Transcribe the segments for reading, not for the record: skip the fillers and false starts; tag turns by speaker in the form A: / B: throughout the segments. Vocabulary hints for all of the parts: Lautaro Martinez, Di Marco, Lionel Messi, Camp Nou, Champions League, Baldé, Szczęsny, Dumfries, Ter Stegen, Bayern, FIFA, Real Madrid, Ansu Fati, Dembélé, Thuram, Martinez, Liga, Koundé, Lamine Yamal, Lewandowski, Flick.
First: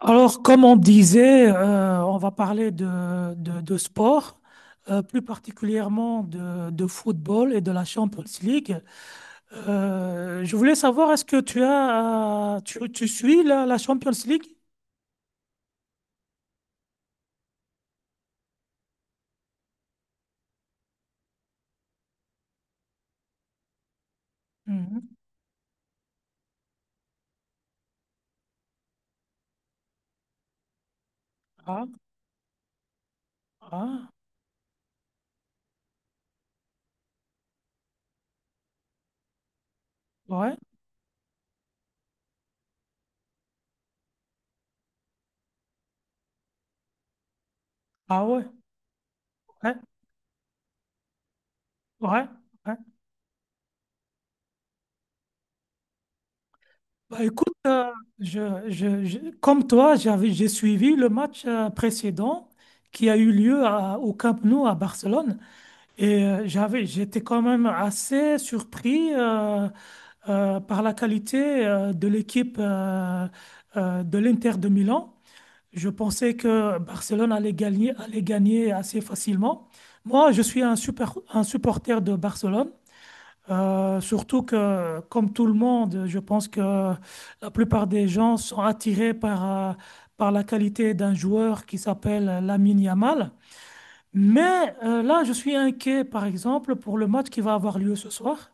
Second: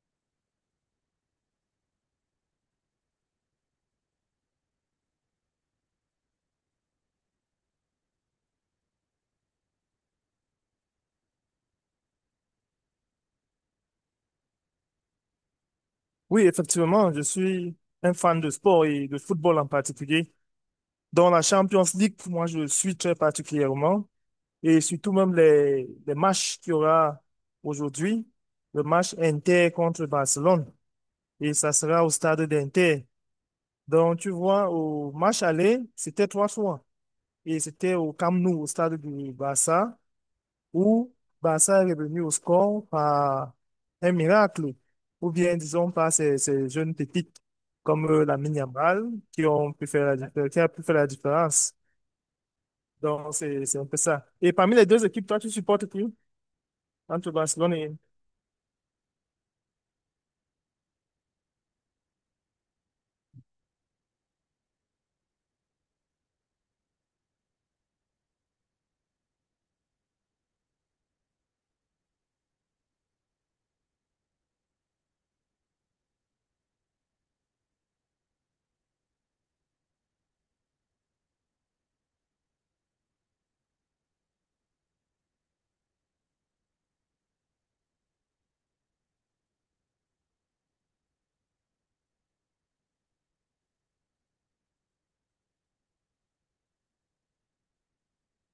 A: Alors, comme on disait, on va parler de sport, plus particulièrement de football et de la Champions League. Je voulais savoir, est-ce que tu as, tu suis la Champions League?
B: Oui, effectivement, je suis un fan de sport et de football en particulier. Dans la Champions League, moi, je suis très particulièrement et
A: Mhm.
B: surtout même les matchs qu'il y aura aujourd'hui, le match Inter contre Barcelone, et ça
A: Ah,
B: sera au stade d'Inter.
A: ah,
B: Donc, tu vois, au match aller, c'était trois fois et c'était au Camp Nou, au stade du Barça
A: ouais,
B: ou Barça est revenu au score par un miracle, ou bien disons par ces jeunes pépites comme
A: ah ouais,
B: Lamine Yamal qui ont
A: ouais,
B: pu faire la différence, qui a pu faire la différence.
A: ouais. Ouais.
B: Donc c'est un peu ça. Et parmi les deux équipes, toi tu supportes qui
A: Bah,
B: entre
A: écoute,
B: Barcelone et
A: comme toi, j'ai suivi le match précédent qui a eu lieu au Camp Nou à Barcelone. Et j'étais quand même assez surpris par la qualité de l'équipe de l'Inter de Milan. Je pensais que Barcelone allait gagner assez facilement. Moi, je suis un supporter de Barcelone. Surtout que, comme tout le monde, je pense que la plupart des gens sont attirés euh, par la qualité d'un joueur qui s'appelle Lamine Yamal. Mais là, je suis inquiet, par exemple, pour le match qui va avoir lieu ce soir,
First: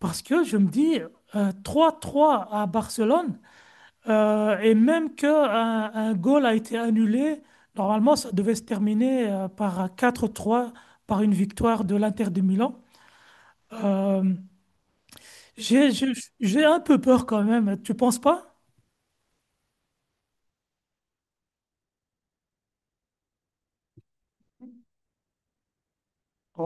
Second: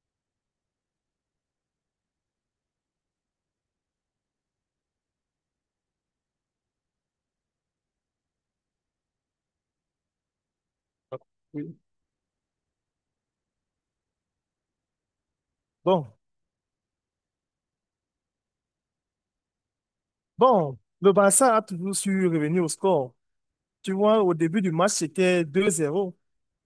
A: parce que je me dis 3-3 à Barcelone, et même que un goal a été annulé, normalement, ça devait se terminer par 4-3, par une
B: oui.
A: victoire de l'Inter de Milan. Euh, j'ai, j'ai
B: Bon,
A: j'ai un peu peur quand même, tu penses pas?
B: bon, le Barça a toujours su revenir au score. Tu vois, au début du match, c'était deux zéro.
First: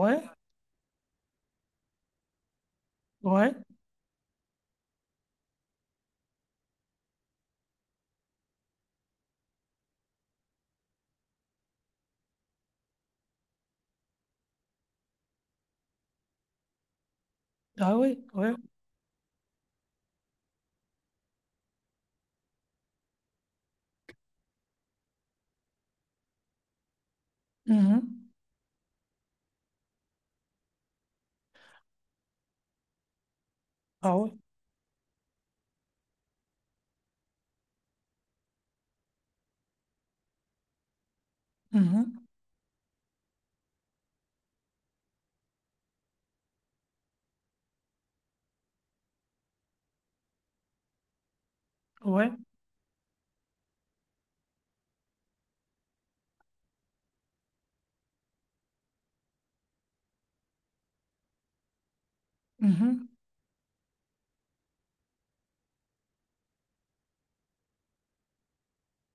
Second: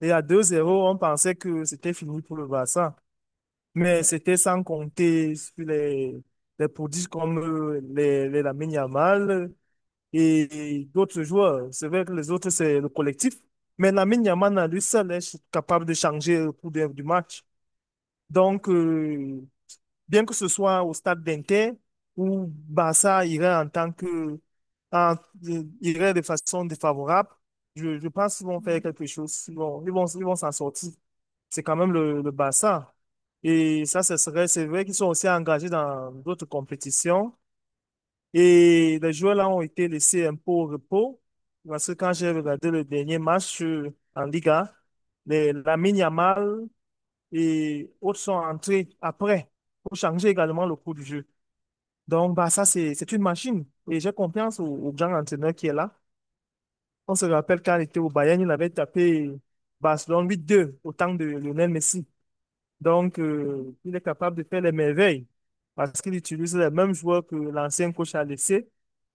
B: Et à deux zéro, on pensait que c'était fini pour le Barça.
A: ouais,
B: Mais c'était sans compter sur les prodiges comme les Lamine Yamal et d'autres joueurs. C'est vrai que les autres, c'est le collectif. Mais Lamine Yamal, à lui seul, est capable de changer le cours de- du match.
A: ah oui, ouais.
B: Donc, bien que ce soit au stade d'Inter, où Barça irait en tant que, en- irait de façon défavorable, je
A: Mhm.
B: pense qu'ils vont faire quelque chose. Ils vont s'en sortir. C'est quand même le Barça. Et ça,
A: Ah
B: ce
A: ouais,
B: serait, c'est vrai qu'ils sont aussi engagés dans d'autres compétitions. Et les joueurs là ont été laissés un peu au repos. Parce que quand
A: mhm.
B: j'ai regardé le dernier match en Liga, les, Lamine Yamal et autres sont entrés après pour changer également le cours du jeu.
A: Ouais,
B: Donc, bah, c'est une machine. Et j'ai confiance au grand entraîneur qui est là. On se rappelle quand il était au Bayern, il avait tapé Barcelone 8-2 au temps de Lionel Messi.
A: mhm.
B: Donc, il est capable de faire les merveilles parce qu'il utilise les mêmes joueurs que l'ancien coach a laissé.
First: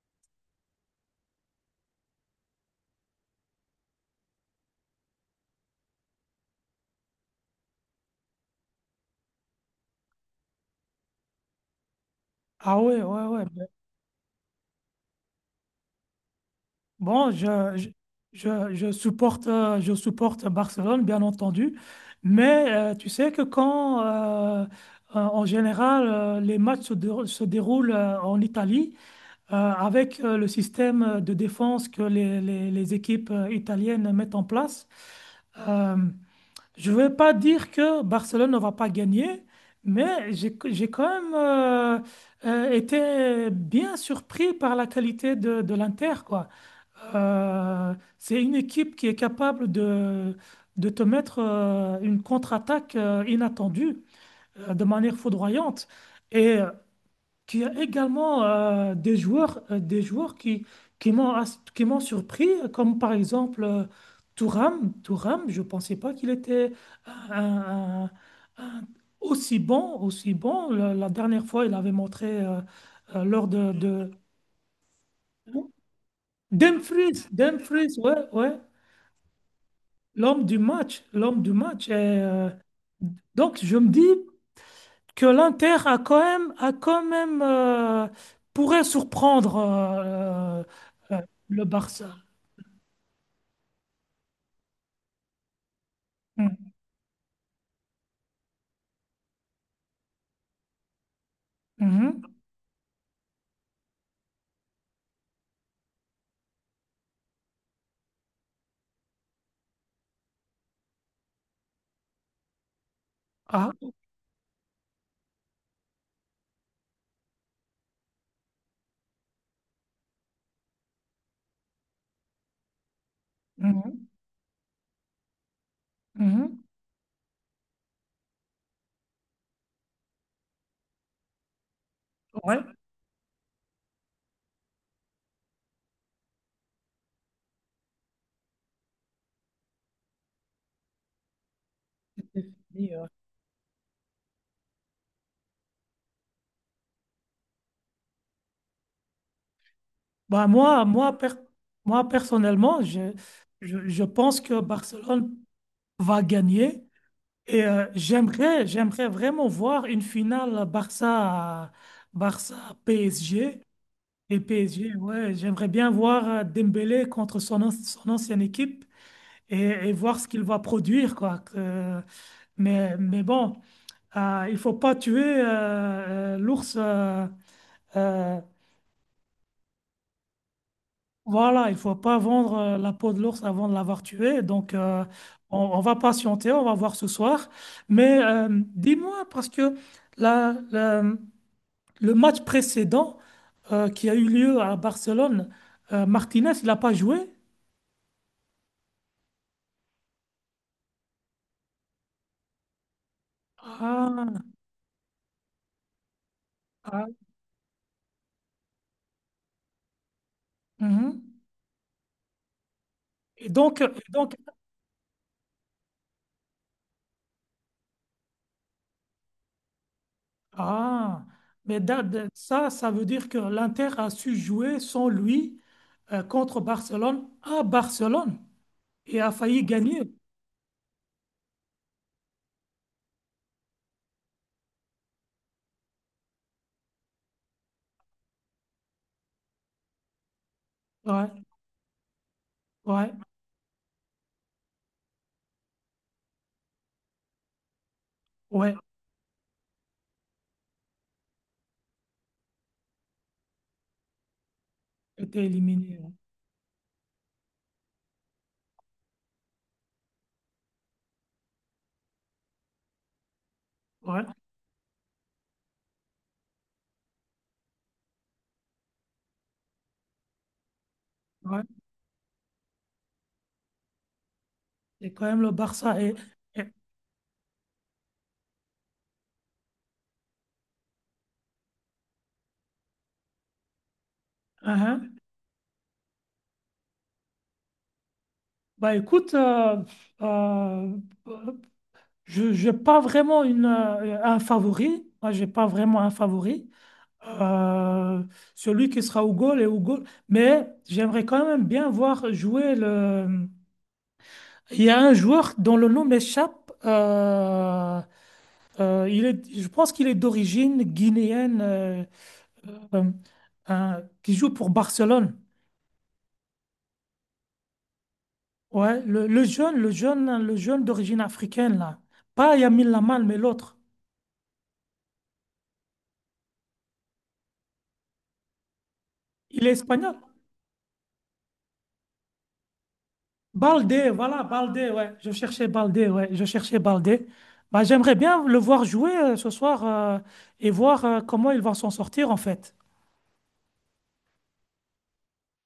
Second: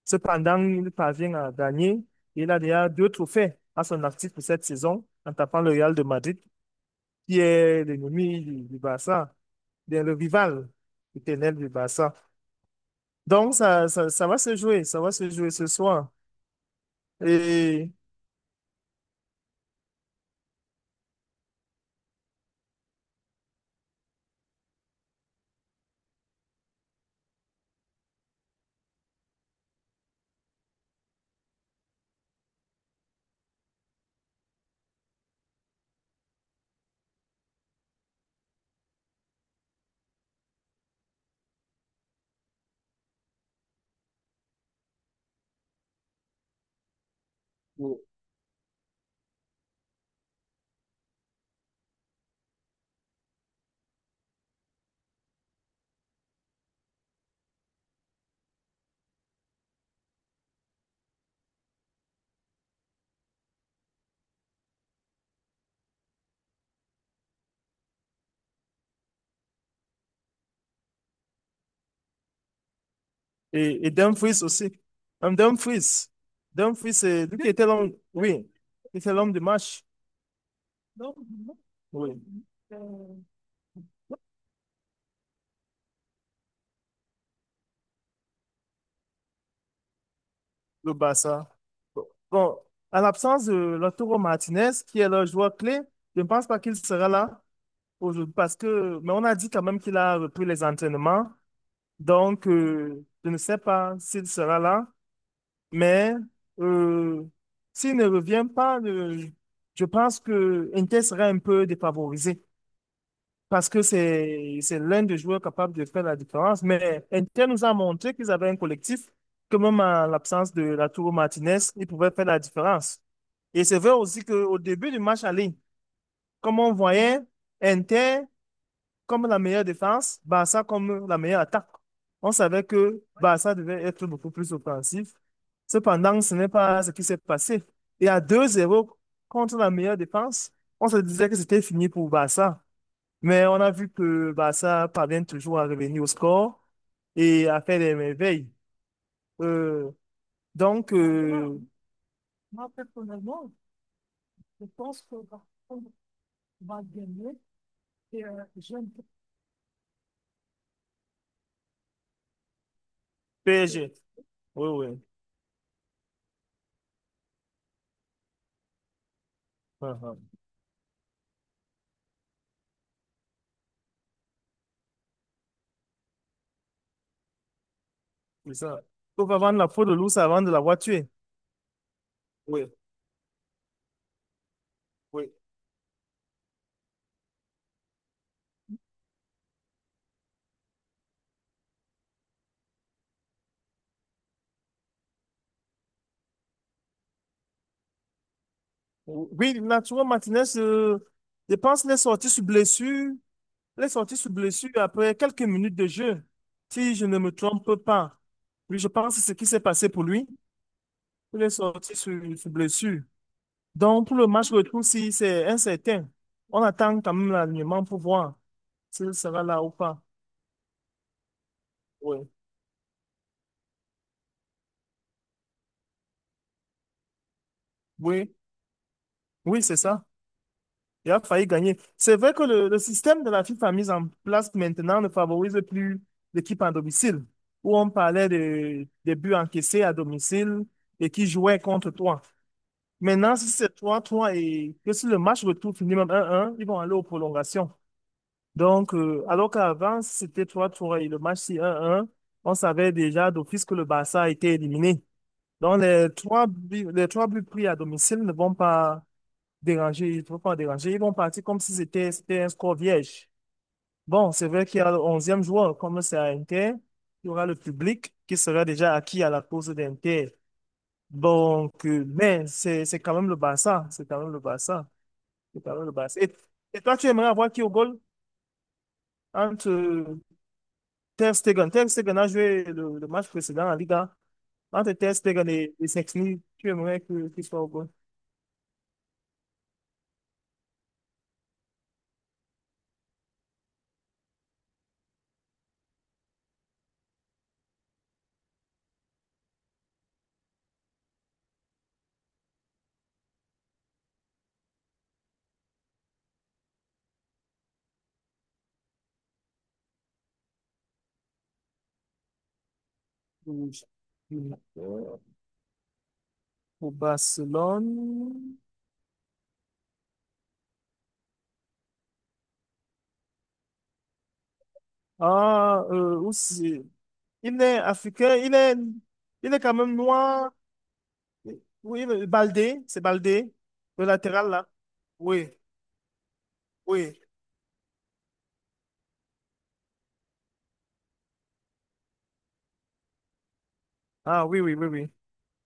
B: Cependant, il parvient à gagner. Il a déjà deux trophées à son actif pour cette saison en tapant le Real de Madrid qui est l'ennemi du Barça, bien le rival éternel du bassin.
A: Ah ouais, ouais, ouais.
B: Donc, ça va se jouer, ça va se jouer ce soir.
A: Bon,
B: Et,
A: je supporte Barcelone, bien entendu, mais tu sais que en général, les se déroulent en Italie, avec le système de défense que les équipes italiennes mettent en place, euh, je ne vais pas dire que Barcelone ne va pas gagner, mais j'ai quand même été bien surpris par la qualité de l'Inter, quoi. C'est une équipe qui est capable de te mettre une contre-attaque inattendue de manière foudroyante et qui a également des joueurs qui m'ont surpris, comme par exemple Thuram. Thuram, je ne pensais pas qu'il était un- un- un- aussi bon, aussi bon. La dernière fois, il avait montré lors de,
B: et
A: de-
B: Dumfries aussi. Dumfries. Dumfries,
A: Dumfries,
B: c'est lui qui était l'homme,
A: Dumfries, ouais,
B: oui,
A: ouais.
B: qui était l'homme du match.
A: L'homme du match, l'homme du match. Et,
B: Oui,
A: donc, je me dis que l'Inter a quand même pourrait surprendre
B: le
A: euh,
B: Barça.
A: le Barça.
B: Bon, à l'absence de Lautaro Martinez, qui est le joueur clé, je ne pense pas
A: Mm.
B: qu'il sera là aujourd'hui parce que, mais on a dit quand même qu'il a repris les entraînements.
A: Mhm.
B: Donc, je ne sais pas s'il sera là, mais euh, s'il ne revient pas, je pense que Inter sera un peu défavorisé parce
A: Ah,
B: que c'est l'un des joueurs capables de faire la différence. Mais Inter nous a montré qu'ils avaient un collectif, que même en l'absence de Lautaro Martinez, ils pouvaient faire la différence. Et c'est vrai
A: mhm.
B: aussi qu'au début du match aller, comme
A: Mhm.
B: on voyait, Inter comme la meilleure défense, Barça comme la meilleure attaque. On
A: Ouais.
B: savait que Barça devait être beaucoup plus offensif. Cependant, ce n'est pas ce qui s'est passé. Et à deux zéro contre la meilleure défense, on se disait que c'était fini pour Barça.
A: Et, euh,
B: Mais on a vu que Barça parvient toujours à revenir au score et à faire des merveilles. Euh,
A: Bah moi,
B: donc,
A: moi, per- moi personnellement, je pense que Barcelone va gagner et j'aimerais vraiment voir une finale Barça, Barça PSG.
B: PSG.
A: Et
B: Oui,
A: PSG,
B: oui.
A: ouais, j'aimerais bien voir Dembélé contre son ancienne équipe et, et
B: Ah, ah.
A: voir ce qu'il va produire, quoi. Mais bon, il faut pas tuer l'ours. Euh,
B: C'est ça. Il faut pas vendre la peau de l'ours avant de l'avoir tué.
A: voilà, il faut pas vendre
B: Oui,
A: la peau de l'ours avant de l'avoir tué. Donc,
B: oui.
A: on va patienter, on va voir ce soir. Mais dis-moi, parce que la, la- le match précédent qui a eu lieu à Barcelone, Martinez, il n'a pas joué?
B: Oui, Arturo Martinez, je pense, les sorties sur blessure, les sorties sur
A: Ah.
B: blessure après quelques minutes de jeu, si je
A: Ah,
B: ne me trompe pas. Oui, je pense que c'est ce qui s'est passé pour lui,
A: mhm.
B: il est sorti sur blessure.
A: Et
B: Donc, pour le
A: donc,
B: match retour, si c'est incertain, on attend quand même l'alignement pour voir s'il sera là ou pas.
A: ah, mais
B: Oui.
A: ça, ça veut dire que l'Inter a su jouer sans lui contre Barcelone à
B: Oui,
A: Barcelone et a
B: oui,
A: failli
B: c'est
A: gagner.
B: ça. Il a failli gagner. C'est vrai que le système de la FIFA mis en place maintenant ne favorise plus l'équipe en domicile, où on parlait des buts encaissés à domicile et qui
A: Ouais,
B: jouaient contre toi.
A: ouais,
B: Maintenant, si c'est 3-3 et que si le match retour finit même 1-1, ils vont aller aux prolongations.
A: ouais,
B: Donc, alors qu'avant, si c'était 3-3 et le match si 1-1, on savait déjà d'office que le Barça a été éliminé.
A: était
B: Donc,
A: éliminé. Ouais,
B: les trois buts pris à domicile ne vont pas déranger, il faut pas déranger. Ils vont partir comme si c'était un score vierge.
A: ouais,
B: Bon, c'est vrai qu'il y a le onzième joueur, comme c'est à Inter, il y aura le public qui sera déjà acquis à la cause d'Inter.
A: ouais.
B: Donc, mais c'est quand même le Barça,
A: C'est quand même le
B: c'est quand même le
A: Barça.
B: Barça.
A: Et-
B: Et toi, tu aimerais avoir qui au goal entre Ter Stegen? Ter Stegen a joué le match précédent en Liga. Entre Ter
A: hein.
B: Stegen et Szczęsny, tu aimerais que qu'il soit au goal
A: Bah écoute, euh, je n'ai pas vraiment un favori. Moi, j'ai pas vraiment un favori. euh, Celui qui sera au goal et au goal. Mais j'aimerais quand même bien voir jouer le. Il y a un joueur dont le nom m'échappe. Il est, je pense qu'il est d'origine guinéenne, euh,
B: pour,
A: qui joue pour Barcelone.
B: pour Barcelone?
A: Ouais, le jeune d'origine africaine là. Pas Lamine Lamal, mais l'autre.
B: Ah, aussi. Il est africain, il est
A: Il est
B: quand même
A: espagnol.
B: noir. Oui, le- Baldé, c'est Baldé, le
A: Baldé, voilà,
B: latéral là.
A: Baldé, ouais. Je
B: Oui,
A: cherchais Baldé, ouais. Je cherchais
B: oui.
A: Baldé. Bah, j'aimerais bien le voir jouer ce soir et voir comment ils vont s'en sortir, en fait.
B: Ah oui.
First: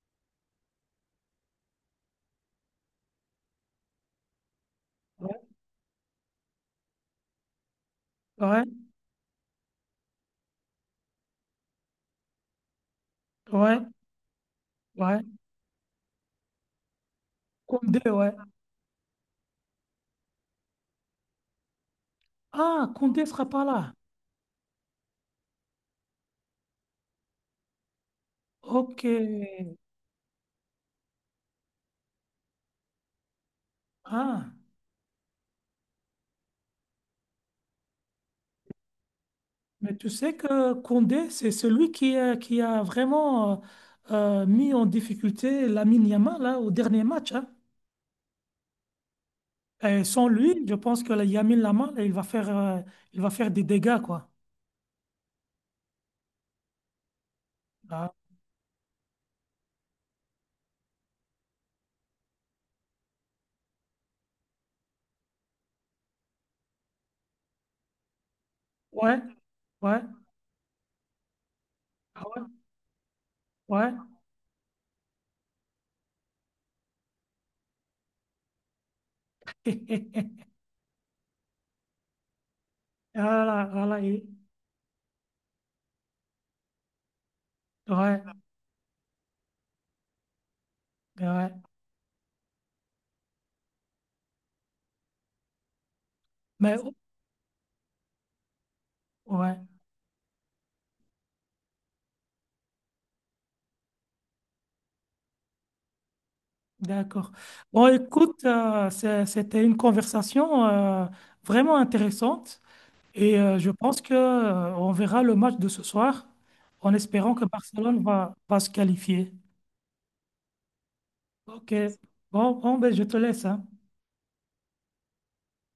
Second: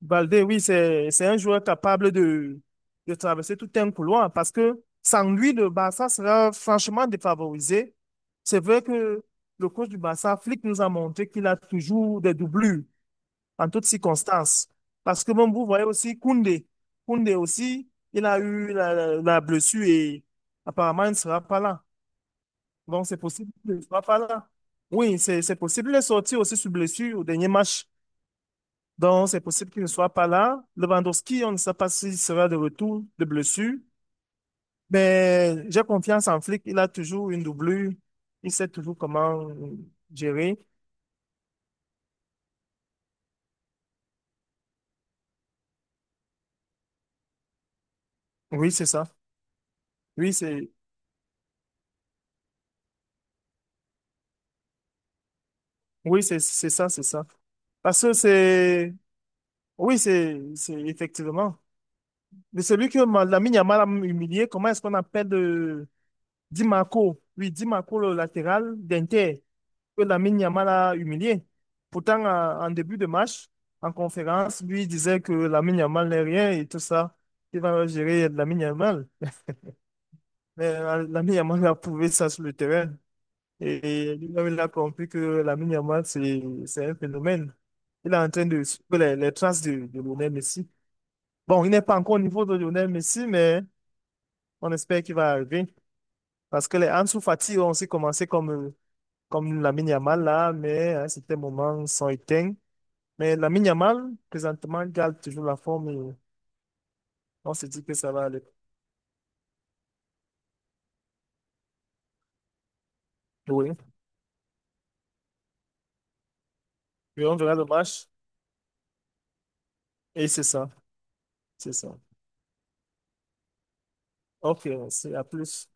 B: Baldé, oui, c'est un joueur capable de traverser tout un couloir parce que sans
A: Ouais,
B: lui, le Barça sera franchement défavorisé. C'est
A: ouais,
B: vrai que le coach du Barça, Flick, nous a montré qu'il a toujours des doublures en
A: ouais.
B: toutes circonstances.
A: Ouais.
B: Parce que même vous voyez aussi Koundé. Koundé aussi,
A: Koundé,
B: il
A: ouais.
B: a eu la blessure et apparemment il ne sera pas là.
A: Ah,
B: Donc c'est
A: Koundé sera
B: possible
A: pas
B: qu'il ne
A: là.
B: sera pas là. Oui, c'est possible. Il est sorti aussi sur blessure au dernier match.
A: Ok.
B: Donc c'est possible qu'il ne soit pas là. Lewandowski, on ne sait pas s'il sera de retour de blessure.
A: Ah,
B: Mais j'ai confiance en Flick. Il a toujours une doublure. Il sait toujours comment
A: mais tu sais
B: gérer.
A: que Koundé, c'est celui qui a vraiment mis en difficulté Lamine Yamal là, au dernier match. Hein.
B: Oui, c'est ça.
A: Et sans
B: Oui,
A: lui,
B: c'est
A: je pense que la Lamine Yamal, il va faire des dégâts, quoi.
B: c'est ça. Parce
A: Ah,
B: que c'est Oui, c'est effectivement. Mais celui que Ma- Lamine Yamal a humilié, comment est-ce qu'on appelle Di Marco? Oui, Di Marco, le latéral
A: ouais.
B: d'Inter,
A: Ouais,
B: que Lamine Yamal a humilié. Pourtant,
A: ah
B: en début de match,
A: ouais, ouais.
B: en conférence, lui il disait que Lamine Yamal n'est rien et tout ça. Il va gérer Lamine Yamal. Mais Lamine Yamal a prouvé ça sur le terrain.
A: Ah là, ah là,
B: Et, lui-même, il a compris que Lamine Yamal, c'est un phénomène. Il est
A: ouais,
B: en train de suivre les traces de Lionel Messi.
A: ben ouais.
B: Bon, il n'est pas encore au niveau de Lionel Messi, mais on espère qu'il va arriver. Parce
A: Mais
B: que les Ansu Fati ont aussi commencé comme,
A: ouais,
B: comme Lamine Yamal là, mais à un certain moment, ils sont éteints. Mais Lamine Yamal, présentement, il garde toujours la forme et
A: d'accord.
B: on se dit
A: Bon,
B: que ça va aller.
A: écoute, c'était une conversation vraiment intéressante et je
B: Oui.
A: pense que on verra le match de ce soir en
B: Mais
A: espérant
B: on
A: que
B: verra le
A: Barcelone
B: match
A: va se qualifier.
B: et c'est ça. C'est
A: Ok.
B: ça.
A: Bon, bon, ben, je te laisse, hein.
B: Ok, c'est à plus.